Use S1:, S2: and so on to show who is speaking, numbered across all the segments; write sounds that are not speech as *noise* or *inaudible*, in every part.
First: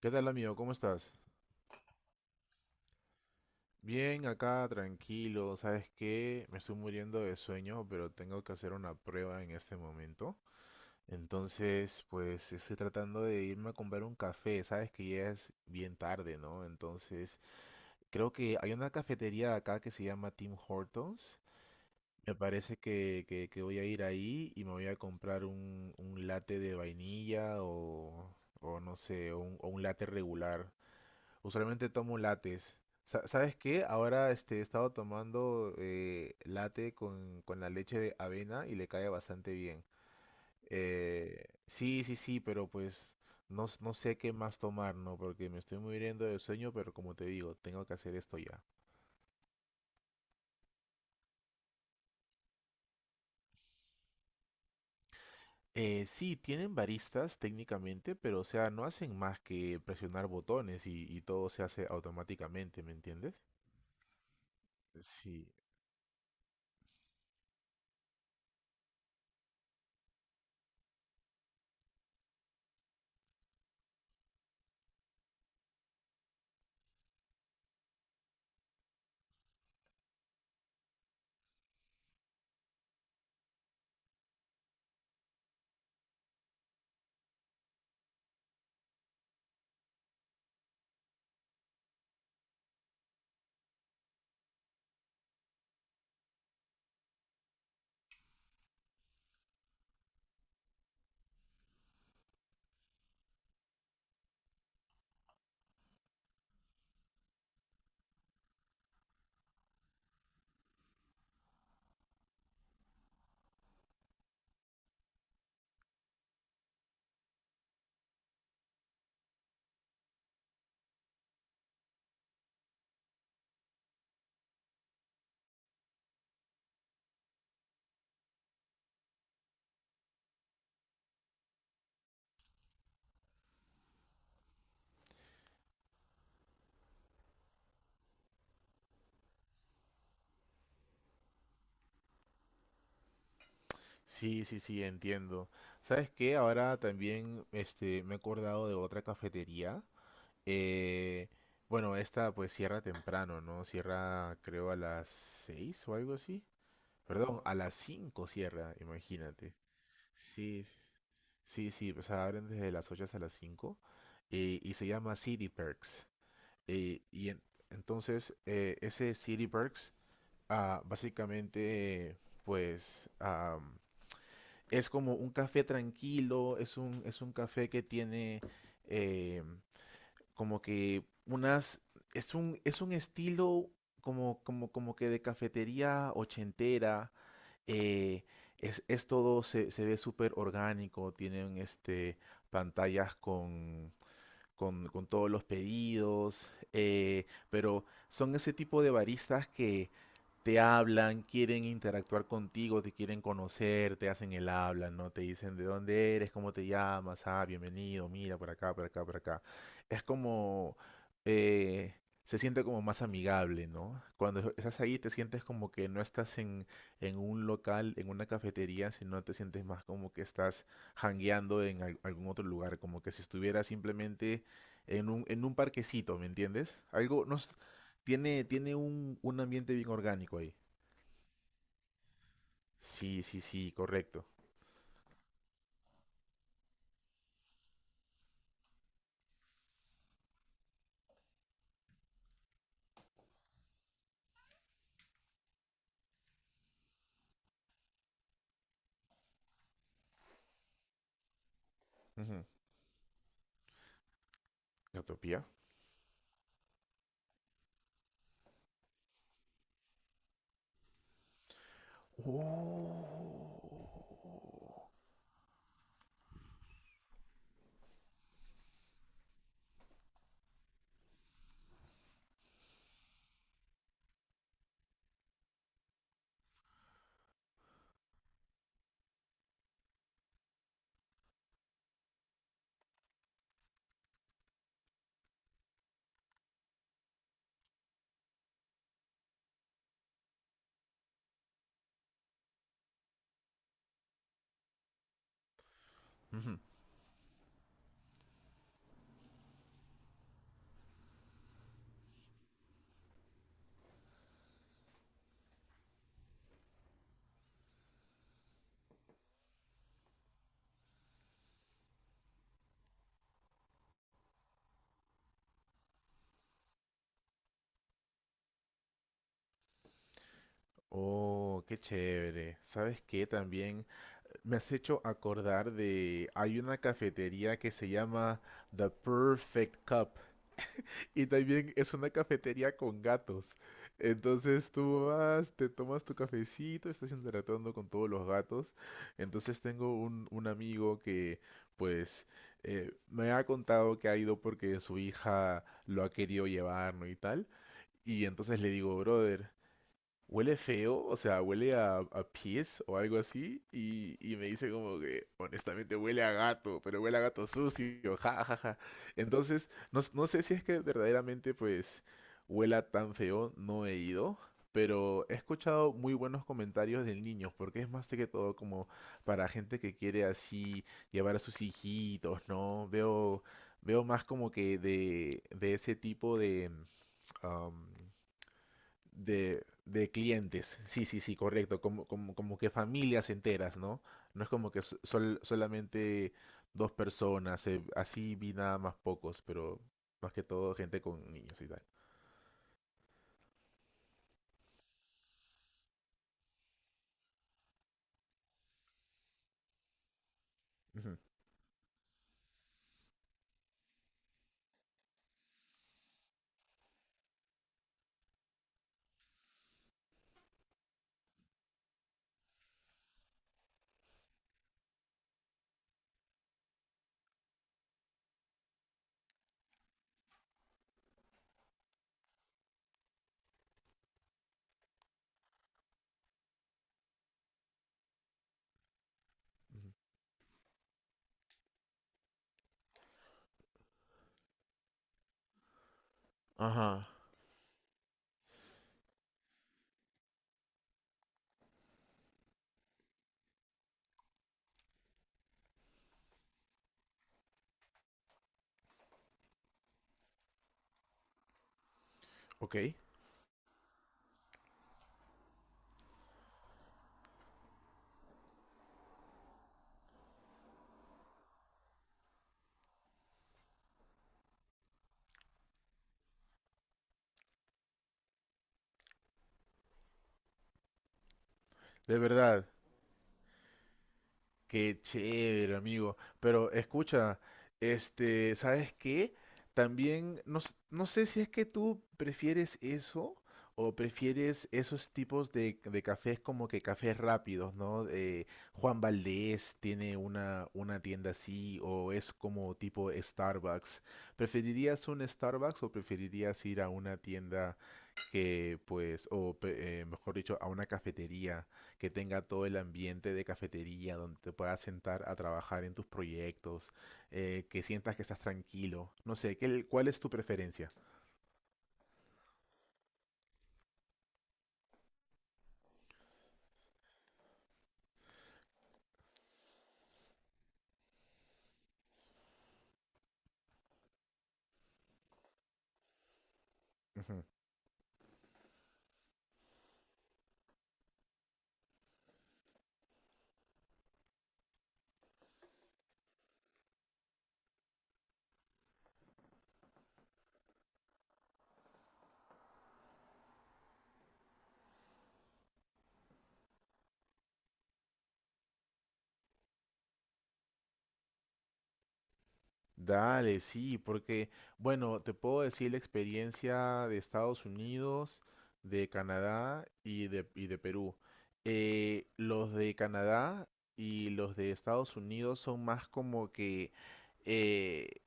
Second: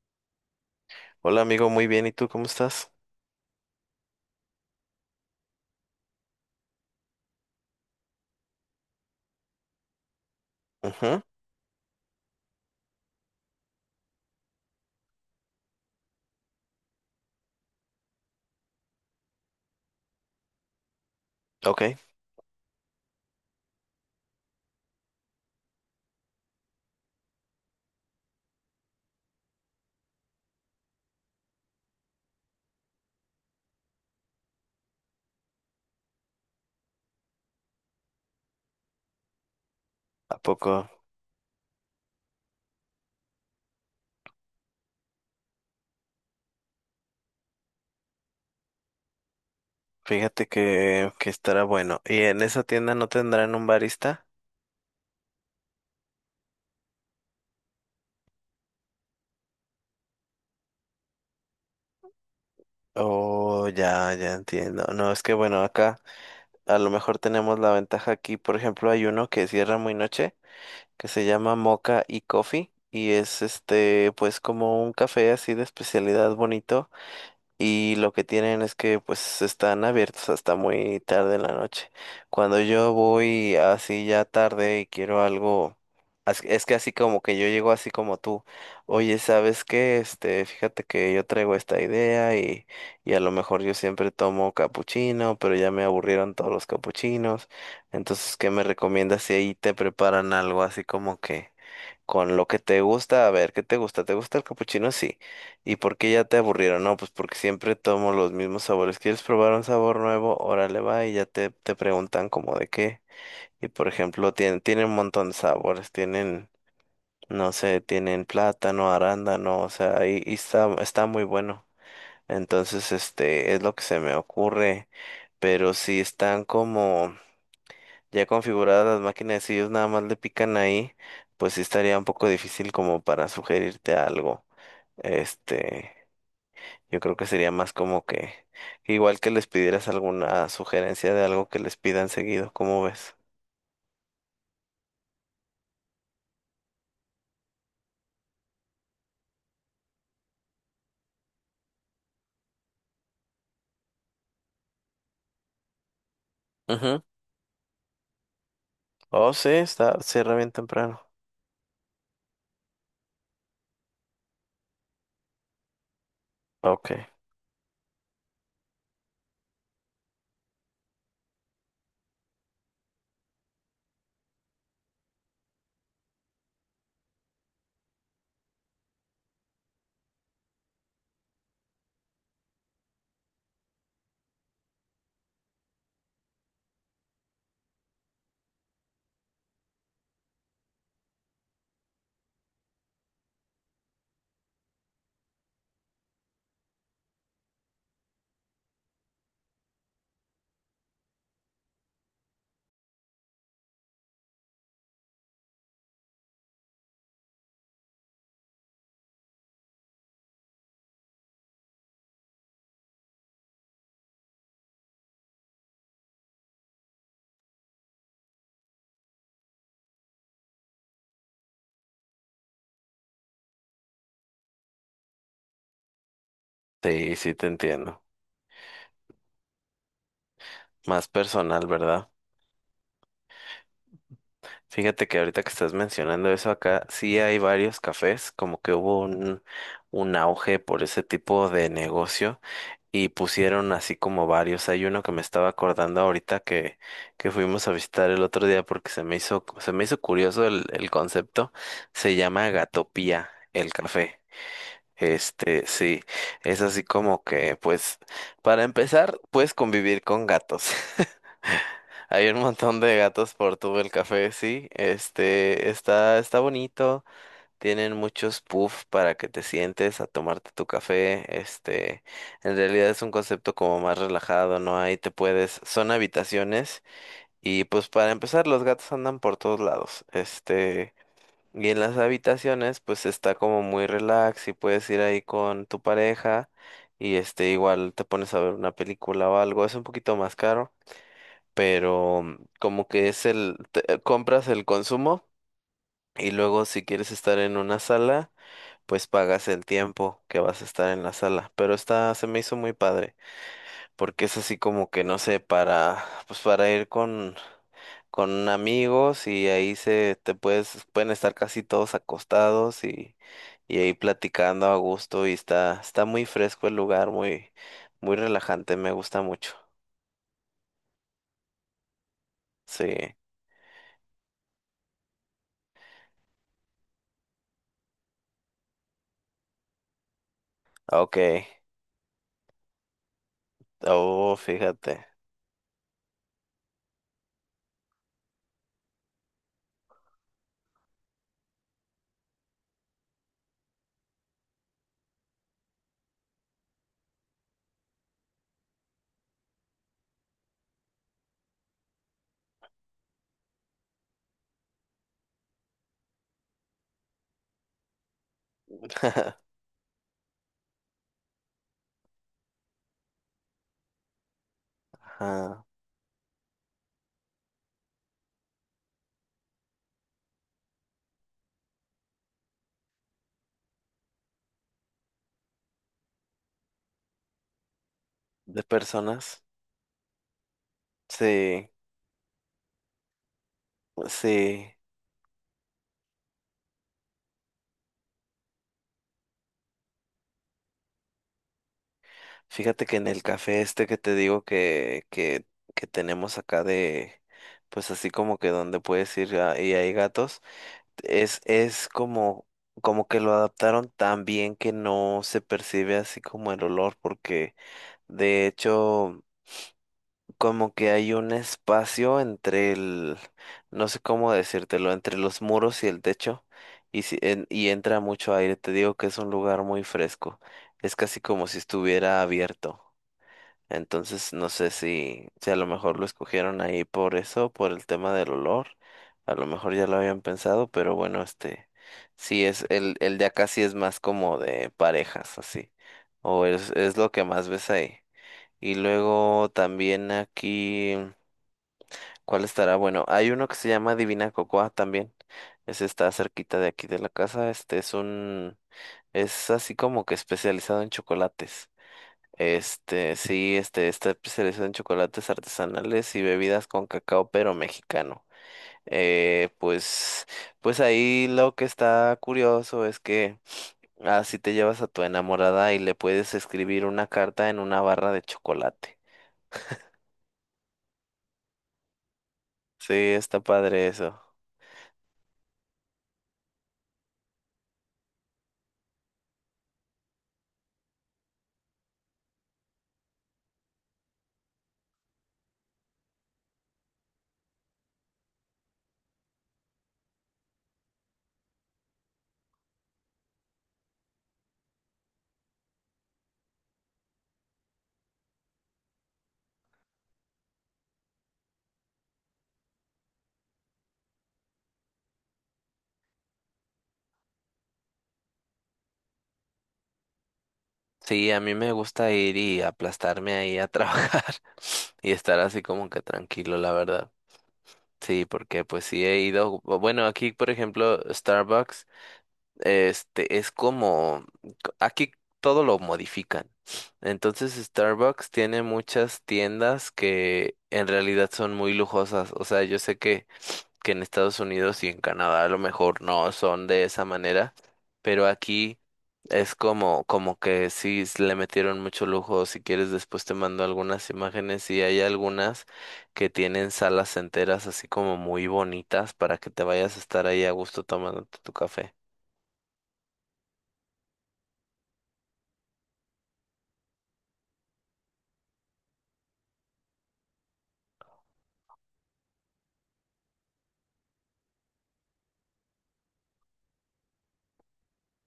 S1: ¿Qué tal, amigo? ¿Cómo estás?
S2: Hola amigo, muy bien. ¿Y tú cómo estás?
S1: Bien, acá tranquilo. ¿Sabes qué? Me estoy muriendo de sueño, pero tengo que hacer una prueba en este momento.
S2: Ujú.
S1: Entonces, pues estoy tratando de irme a comprar un café. Sabes que ya es bien tarde, ¿no? Entonces, creo que hay una cafetería acá que se llama Tim Hortons.
S2: Ok.
S1: Me parece que voy a ir ahí y me voy a comprar un latte de vainilla o no sé, o un latte regular. Usualmente tomo lates. ¿Sabes qué? Ahora este, he estado tomando latte con la leche de avena y le cae bastante bien.
S2: ¿A poco?
S1: Sí, sí, sí, pero pues no sé qué más tomar, ¿no? Porque me estoy muriendo de sueño, pero como te digo, tengo que hacer esto ya.
S2: Fíjate que estará bueno. ¿Y en esa tienda no tendrán un barista?
S1: Sí, tienen baristas técnicamente, pero o sea, no hacen más que presionar botones y todo se hace automáticamente, ¿me entiendes?
S2: Oh, ya, ya entiendo. No, es que
S1: Sí.
S2: bueno, acá a lo mejor tenemos la ventaja aquí. Por ejemplo, hay uno que cierra muy noche, que se llama Mocha y Coffee. Y es este, pues como un café así de especialidad bonito. Y lo que tienen es que pues están abiertos hasta muy tarde en la noche. Cuando yo voy así ya tarde y quiero algo, es que así como que yo llego así como tú, oye, ¿sabes qué? Este, fíjate que yo traigo esta idea y a lo mejor yo siempre tomo capuchino, pero ya me aburrieron todos los capuchinos. Entonces, ¿qué me recomiendas si ahí te preparan algo así como que con lo que te gusta? A ver, ¿qué te gusta? ¿Te gusta el capuchino? Sí. ¿Y por qué ya te aburrieron? No, pues porque siempre tomo los mismos sabores. ¿Quieres probar un sabor nuevo? Órale, va, y ya te preguntan como de qué. Y por ejemplo, tienen un montón de sabores, tienen, no sé, tienen plátano, arándano, o sea, y está muy bueno. Entonces, este, es lo que se me ocurre. Pero si están como ya configuradas las máquinas, si ellos nada más le pican ahí, pues sí estaría un poco difícil como para sugerirte algo. Este, yo creo que sería más como que, igual, que les pidieras alguna sugerencia de algo que les pidan seguido. ¿Cómo ves?
S1: Sí, sí, sí, entiendo. ¿Sabes qué? Ahora también este, me he acordado de otra cafetería. Eh, bueno, esta pues cierra temprano, ¿no? Cierra creo a las 6 o algo así.
S2: Ujú.
S1: Perdón, a las 5 cierra,
S2: Oh, sí,
S1: imagínate.
S2: cierra bien
S1: Sí, s-
S2: temprano.
S1: sí, sí, o sea, abren desde las 8 hasta las 5. Y se llama City Perks. Eh,
S2: Ok.
S1: y en- entonces, ese City Perks, básicamente, pues... es como un café tranquilo, es un café que tiene eh, como que unas, es un estilo como que de cafetería ochentera, eh, es todo, se ve súper orgánico, tienen este, pantallas con, con todos los pedidos, pero son ese tipo de baristas que te hablan, quieren interactuar contigo, te quieren conocer, te hacen el habla, ¿no? Te dicen de dónde eres, cómo te llamas, ah, bienvenido, mira, por acá, por acá, por acá. Es como, eh, se siente como más amigable, ¿no? Cuando estás ahí te sientes como que no estás en un local, en una cafetería, sino te sientes más como que estás hangueando en algún otro lugar, como que si estuvieras simplemente en un parquecito, ¿me entiendes?
S2: Sí,
S1: Algo,
S2: sí
S1: no,
S2: te
S1: s-
S2: entiendo.
S1: tiene, un ambiente bien orgánico ahí.
S2: Más personal, ¿verdad?
S1: Sí, sí, sí, correcto.
S2: Fíjate que ahorita que estás mencionando eso acá, sí hay varios cafés, como que hubo un auge por ese tipo de negocio. Y pusieron así como varios. Hay uno que me estaba acordando ahorita que fuimos a visitar el otro día porque se me hizo curioso el concepto. Se
S1: Ujú.
S2: llama Gatopía, el café.
S1: Gatopía.
S2: Este, sí, es así como que, pues, para empezar, puedes convivir con gatos. *laughs* Hay un montón de gatos por todo el café, sí.
S1: Oh.
S2: Este, está bonito. Tienen muchos puffs para que te sientes a tomarte tu café. Este, en realidad es un concepto como más relajado, ¿no? Ahí son habitaciones y pues para empezar los gatos andan por todos lados. Este, y en las habitaciones pues está como muy relax y puedes ir ahí con tu pareja y este, igual te pones a ver una película o algo. Es un poquito más caro, pero como que compras el consumo y
S1: Ujú.
S2: luego si quieres estar en una sala pues pagas el tiempo que vas a estar en la sala. Pero esta se me hizo muy padre, porque es así como que, no sé, pues para ir con amigos y ahí pueden estar casi todos acostados y ahí platicando a gusto y está muy fresco el lugar, muy, muy relajante, me gusta mucho.
S1: Oh, qué chévere. ¿Sabes
S2: Sí,
S1: qué? También me has hecho acordar de... Hay una cafetería que se llama The Perfect Cup.
S2: ok.
S1: Y también es una cafetería con gatos.
S2: Oh,
S1: Entonces
S2: fíjate.
S1: tú vas, te tomas tu cafecito, estás interactuando con todos los gatos. Entonces tengo un amigo que pues me ha contado que ha ido porque su hija lo ha querido llevar, ¿no? Y tal. Y entonces le digo, brother, huele feo, o sea, huele a pies o algo así, y me dice como que, honestamente, huele a gato, pero huele a gato sucio, ja, ja, ja.
S2: *laughs*
S1: Entonces, no sé si es que verdaderamente, pues, huela tan feo, no he ido, pero he
S2: Ajá.
S1: escuchado muy buenos comentarios del niño, porque es más que todo como para gente que quiere así llevar a sus hijitos, ¿no? Veo, veo más como que de ese tipo de... *tsk* am,
S2: De personas.
S1: de clientes. Sí, sí, sí,
S2: Sí,
S1: correcto. Como, como, como que familias enteras, ¿no? No es como
S2: sí.
S1: que solamente dos personas. Así vi nada más pocos, pero más que todo gente con niños y tal.
S2: Fíjate que en el café este que te digo que tenemos acá de, pues así como que donde puedes ir y hay gatos,
S1: Ujú,
S2: es como que lo adaptaron tan bien que no se percibe así como el olor, porque de hecho como que hay un espacio entre el, no sé cómo decírtelo, entre los muros y el techo, y, si, y entra mucho aire, te digo que es un lugar muy fresco, es casi como si estuviera abierto. Entonces no sé si a lo mejor lo escogieron ahí por eso, por el tema del olor. A lo mejor ya
S1: ujú.
S2: lo habían pensado, pero bueno, este, el de acá sí es más como de parejas, así. O es
S1: Ajá.
S2: lo que más ves ahí. Y luego también aquí, ¿cuál estará? Bueno, hay uno que se llama Divina Cocoa también. Ese está cerquita de aquí de la casa. Este es así como que especializado en chocolates.
S1: Ok,
S2: Este, sí, este, está especializado en chocolates artesanales y bebidas con cacao, pero mexicano. Eh, pues, pues ahí lo que está curioso es que así te llevas a tu enamorada y le puedes escribir una carta en una barra de chocolate.
S1: de verdad.
S2: Sí, está padre eso.
S1: Qué chévere, amigo. Pero escucha, este, ¿sabes qué? También, no sé si es que tú prefieres eso o prefieres esos tipos de cafés como que cafés rápidos, ¿no? Juan Valdez tiene una tienda así o es como tipo Starbucks. ¿Preferirías un Starbucks o preferirías ir a una tienda que pues, o mejor dicho, a una cafetería que tenga todo el ambiente de cafetería, donde te puedas sentar a trabajar en tus proyectos, que sientas que estás tranquilo. No sé, ¿cuál es tu preferencia?
S2: Sí, a mí me gusta ir y aplastarme ahí a trabajar *laughs* y estar así como que tranquilo, la verdad. Sí, porque pues sí he ido, bueno, aquí por ejemplo, Starbucks. Este es como, aquí todo lo modifican.
S1: Ujú.
S2: Entonces Starbucks tiene muchas tiendas que en realidad son muy lujosas. O sea, yo sé que en Estados Unidos y en Canadá a lo mejor no son de esa manera, pero aquí es como que sí le metieron mucho lujo. Si quieres, después te mando algunas imágenes y hay algunas que tienen salas enteras así como muy bonitas para que te vayas a estar ahí a gusto tomándote tu café.
S1: Dale, sí, porque, bueno, te puedo decir la experiencia de Estados Unidos, de Canadá y de Perú. Los de Canadá y los de Estados Unidos son más como que eh,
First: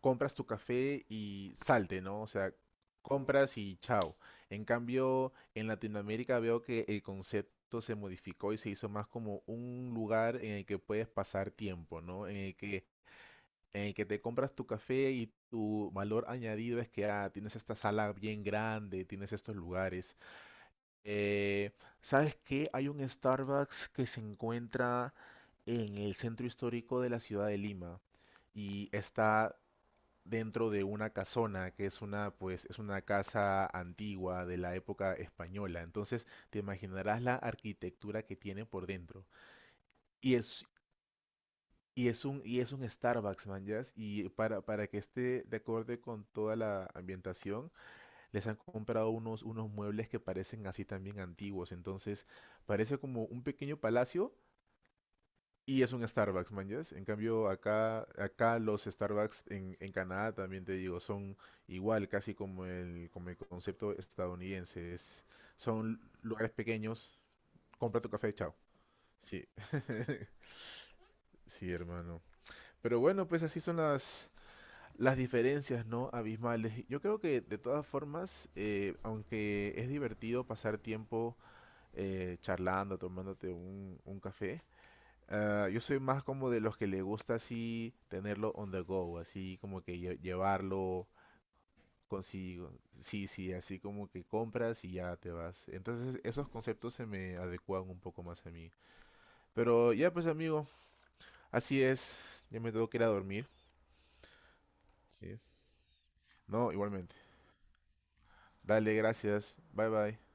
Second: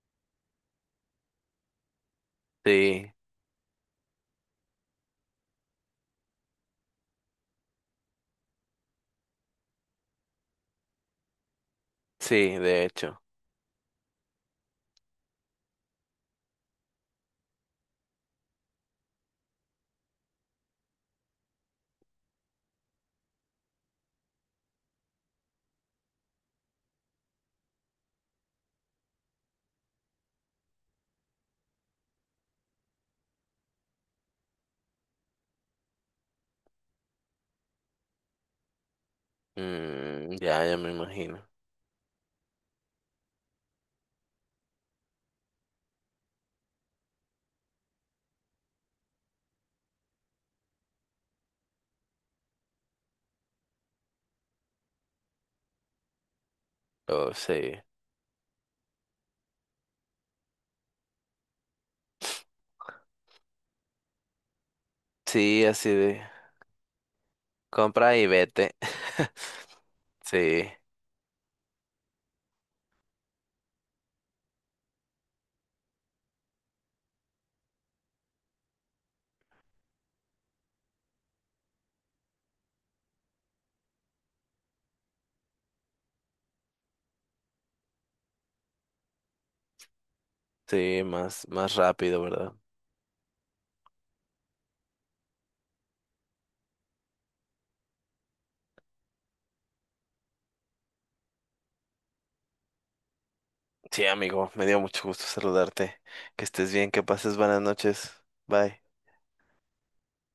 S1: compras tu café y salte, ¿no? O sea,
S2: Sí,
S1: compras y chao. En cambio, en Latinoamérica veo que el concepto se modificó y se hizo más como un lugar en el que puedes pasar tiempo, ¿no?
S2: sí, de hecho.
S1: En el que te compras tu café y tu valor añadido es que ah, tienes esta sala bien grande, tienes estos lugares. Eh, ¿Sabes qué? Hay un Starbucks que se encuentra en el centro histórico de la ciudad de Lima y está dentro de una casona, que es una, pues, es una casa antigua de la época española. Entonces, te imaginarás la arquitectura que tiene por dentro. Y
S2: Ya,
S1: es,
S2: ya me imagino.
S1: y es un Starbucks, man, ya. Y para que esté de acorde con toda la ambientación, les han comprado unos muebles que parecen así también antiguos. Entonces, parece como un pequeño palacio. Y es un Starbucks, man, ¿yes? En
S2: Oh,
S1: cambio,
S2: sí.
S1: acá los Starbucks en Canadá también te digo, son igual, casi como como el concepto estadounidense.
S2: Sí, así
S1: Son
S2: de
S1: lugares pequeños, compra tu
S2: compra y
S1: café, chao.
S2: vete. *laughs*
S1: Sí, *laughs*
S2: Sí,
S1: sí, hermano. Pero bueno, pues así son las diferencias, ¿no? Abismales. Yo creo que de todas formas, aunque es divertido pasar tiempo charlando, tomándote un café, ah, yo soy más como de los que le gusta así tenerlo on the go, así como que
S2: sí,
S1: llevarlo
S2: más, más rápido, ¿verdad?
S1: consigo. Sí, sí, así como que compras y ya te vas. Entonces esos conceptos se me adecuan un poco más a mí. Pero ya pues amigo, así es. Ya me tengo que ir a dormir.
S2: Sí, amigo, me dio mucho gusto
S1: Sí.
S2: saludarte. Que
S1: No,
S2: estés bien, que
S1: igualmente.
S2: pases buenas noches. Bye.
S1: Dale, gracias. Bye bye.